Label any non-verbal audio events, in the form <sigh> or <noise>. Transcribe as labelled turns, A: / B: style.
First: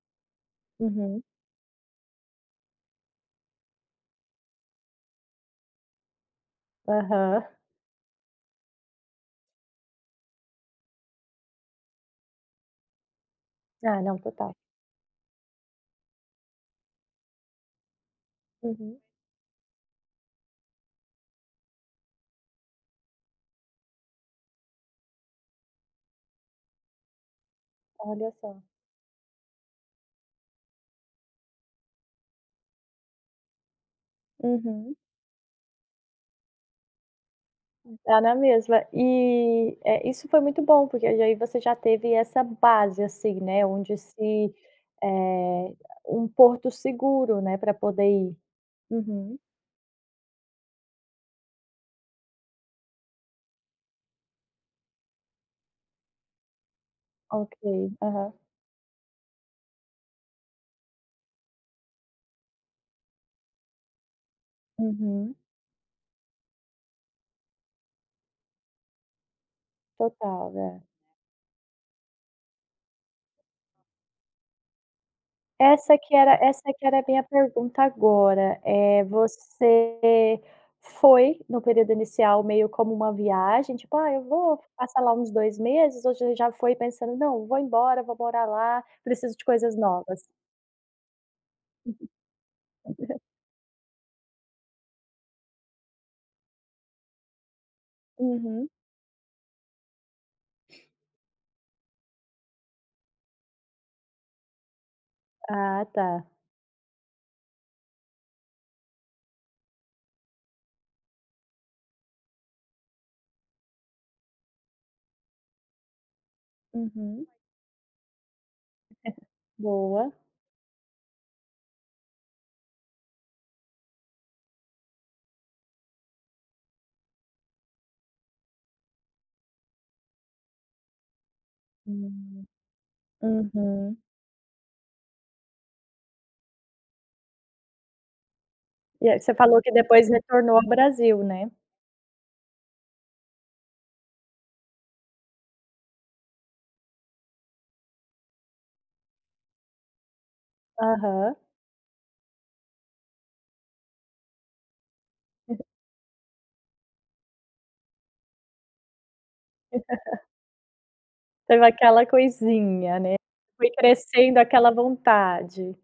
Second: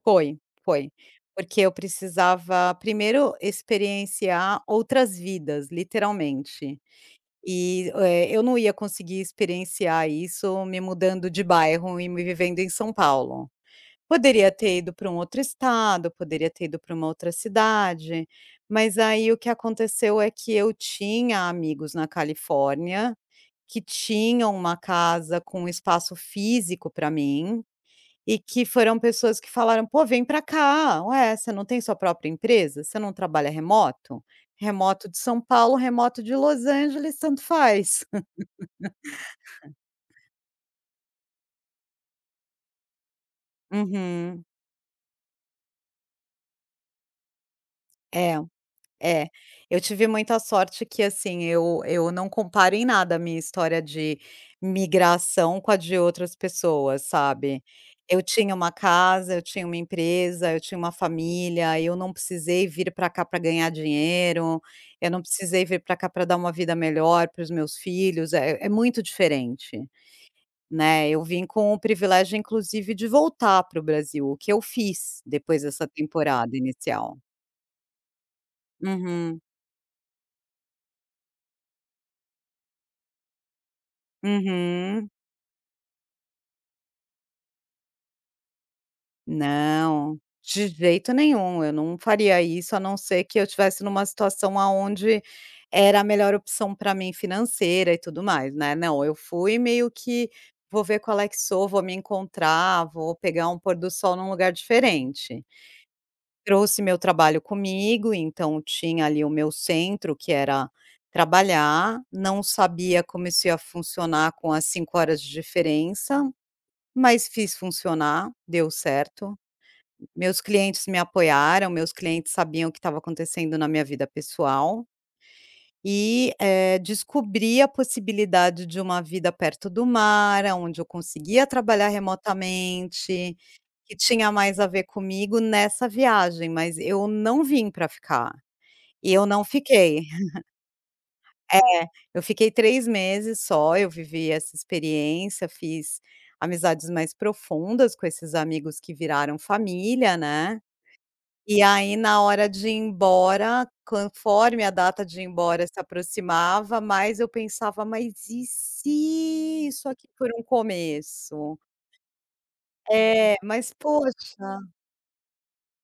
A: Foi, foi,
B: Uhum.
A: porque eu precisava primeiro experienciar outras vidas literalmente.
B: Aham.
A: E, eh, eu não ia conseguir experienciar isso me mudando de bairro e me vivendo em São Paulo.
B: Ah, não,
A: Poderia
B: total.
A: ter ido para um outro estado, poderia ter ido para uma outra cidade, mas
B: Uhum.
A: aí o que aconteceu é que eu tinha amigos na Califórnia, que tinham uma casa com espaço físico para mim,
B: Olha
A: e
B: só.
A: que foram pessoas que falaram: "Pô, vem para cá. Ué, você não tem sua própria empresa? Você não trabalha remoto?
B: Uhum.
A: Remoto de São Paulo, remoto de Los Angeles tanto faz".
B: Dá na mesma e é, isso
A: <laughs>
B: foi muito bom porque aí já você já teve essa base, assim, né, onde
A: Uhum.
B: se eh, um porto seguro, né, para poder
A: É.
B: ir.
A: É,
B: Uhum.
A: eu tive muita sorte que, assim, eu eu não comparo em nada a minha história de migração com a de outras pessoas,
B: Ok,
A: sabe. Eu
B: aham.
A: tinha uma casa, eu tinha uma empresa, eu tinha uma família, eu não precisei vir para cá para ganhar dinheiro, eu não
B: Uhum.
A: precisei vir para cá para dar uma vida melhor para os meus filhos, é é muito diferente.
B: Total, é.
A: Né, eu vim com o privilégio inclusive de voltar para o Brasil, o que eu fiz depois dessa
B: Essa que era
A: temporada
B: essa que era a
A: inicial.
B: minha pergunta agora, eh,
A: Uhum.
B: você foi no período inicial meio como uma viagem, tipo: "Ah, eu vou passar
A: Uhum.
B: lá uns 2 meses", ou você já foi pensando: "Não, vou embora, vou morar lá. Preciso de coisas
A: Não,
B: novas?".
A: de jeito nenhum eu não faria isso a não
B: <chuckles>
A: ser que eu estivesse em uma situação aonde era a melhor opção para mim financeira e tudo mais,
B: Uhum.
A: né. Não, eu fui meio que: "Vou ver qual é que sou, vou me encontrar, vou pegar um pôr do sol em um lugar diferente".
B: Ah, tá.
A: Trouxe meu trabalho comigo, então tinha ali o meu centro que era trabalhar, não sabia como isso ia funcionar com as 5 horas de diferença, mas
B: Uhum.
A: fiz funcionar, deu
B: É,
A: certo,
B: boa.
A: meus clientes me apoiaram, meus clientes sabiam o que estava acontecendo na minha vida pessoal e, eh, descobri a possibilidade de uma vida perto do mar, aonde eu conseguia trabalhar
B: Hum.
A: remotamente, que
B: Uhum.
A: tinha mais a ver comigo nessa viagem, mas eu não vim para ficar.
B: E
A: E
B: a
A: eu
B: você
A: não
B: falou que
A: fiquei.
B: depois retornou ao Brasil,
A: <chuckles>
B: né?
A: É, eu fiquei 3 meses só, eu vivi essa experiência, fiz amizades mais profundas com esses amigos que viraram família, né,
B: Aham.
A: e aí na hora de ir embora conforme a data de ir
B: Aham.
A: embora se aproximava mais eu pensava: "Mas e se isso aqui
B: <chuckles>
A: for um começo?"
B: Teve aquela coisinha, né,
A: É,
B: foi
A: mas
B: crescendo aquela
A: poxa.
B: vontade.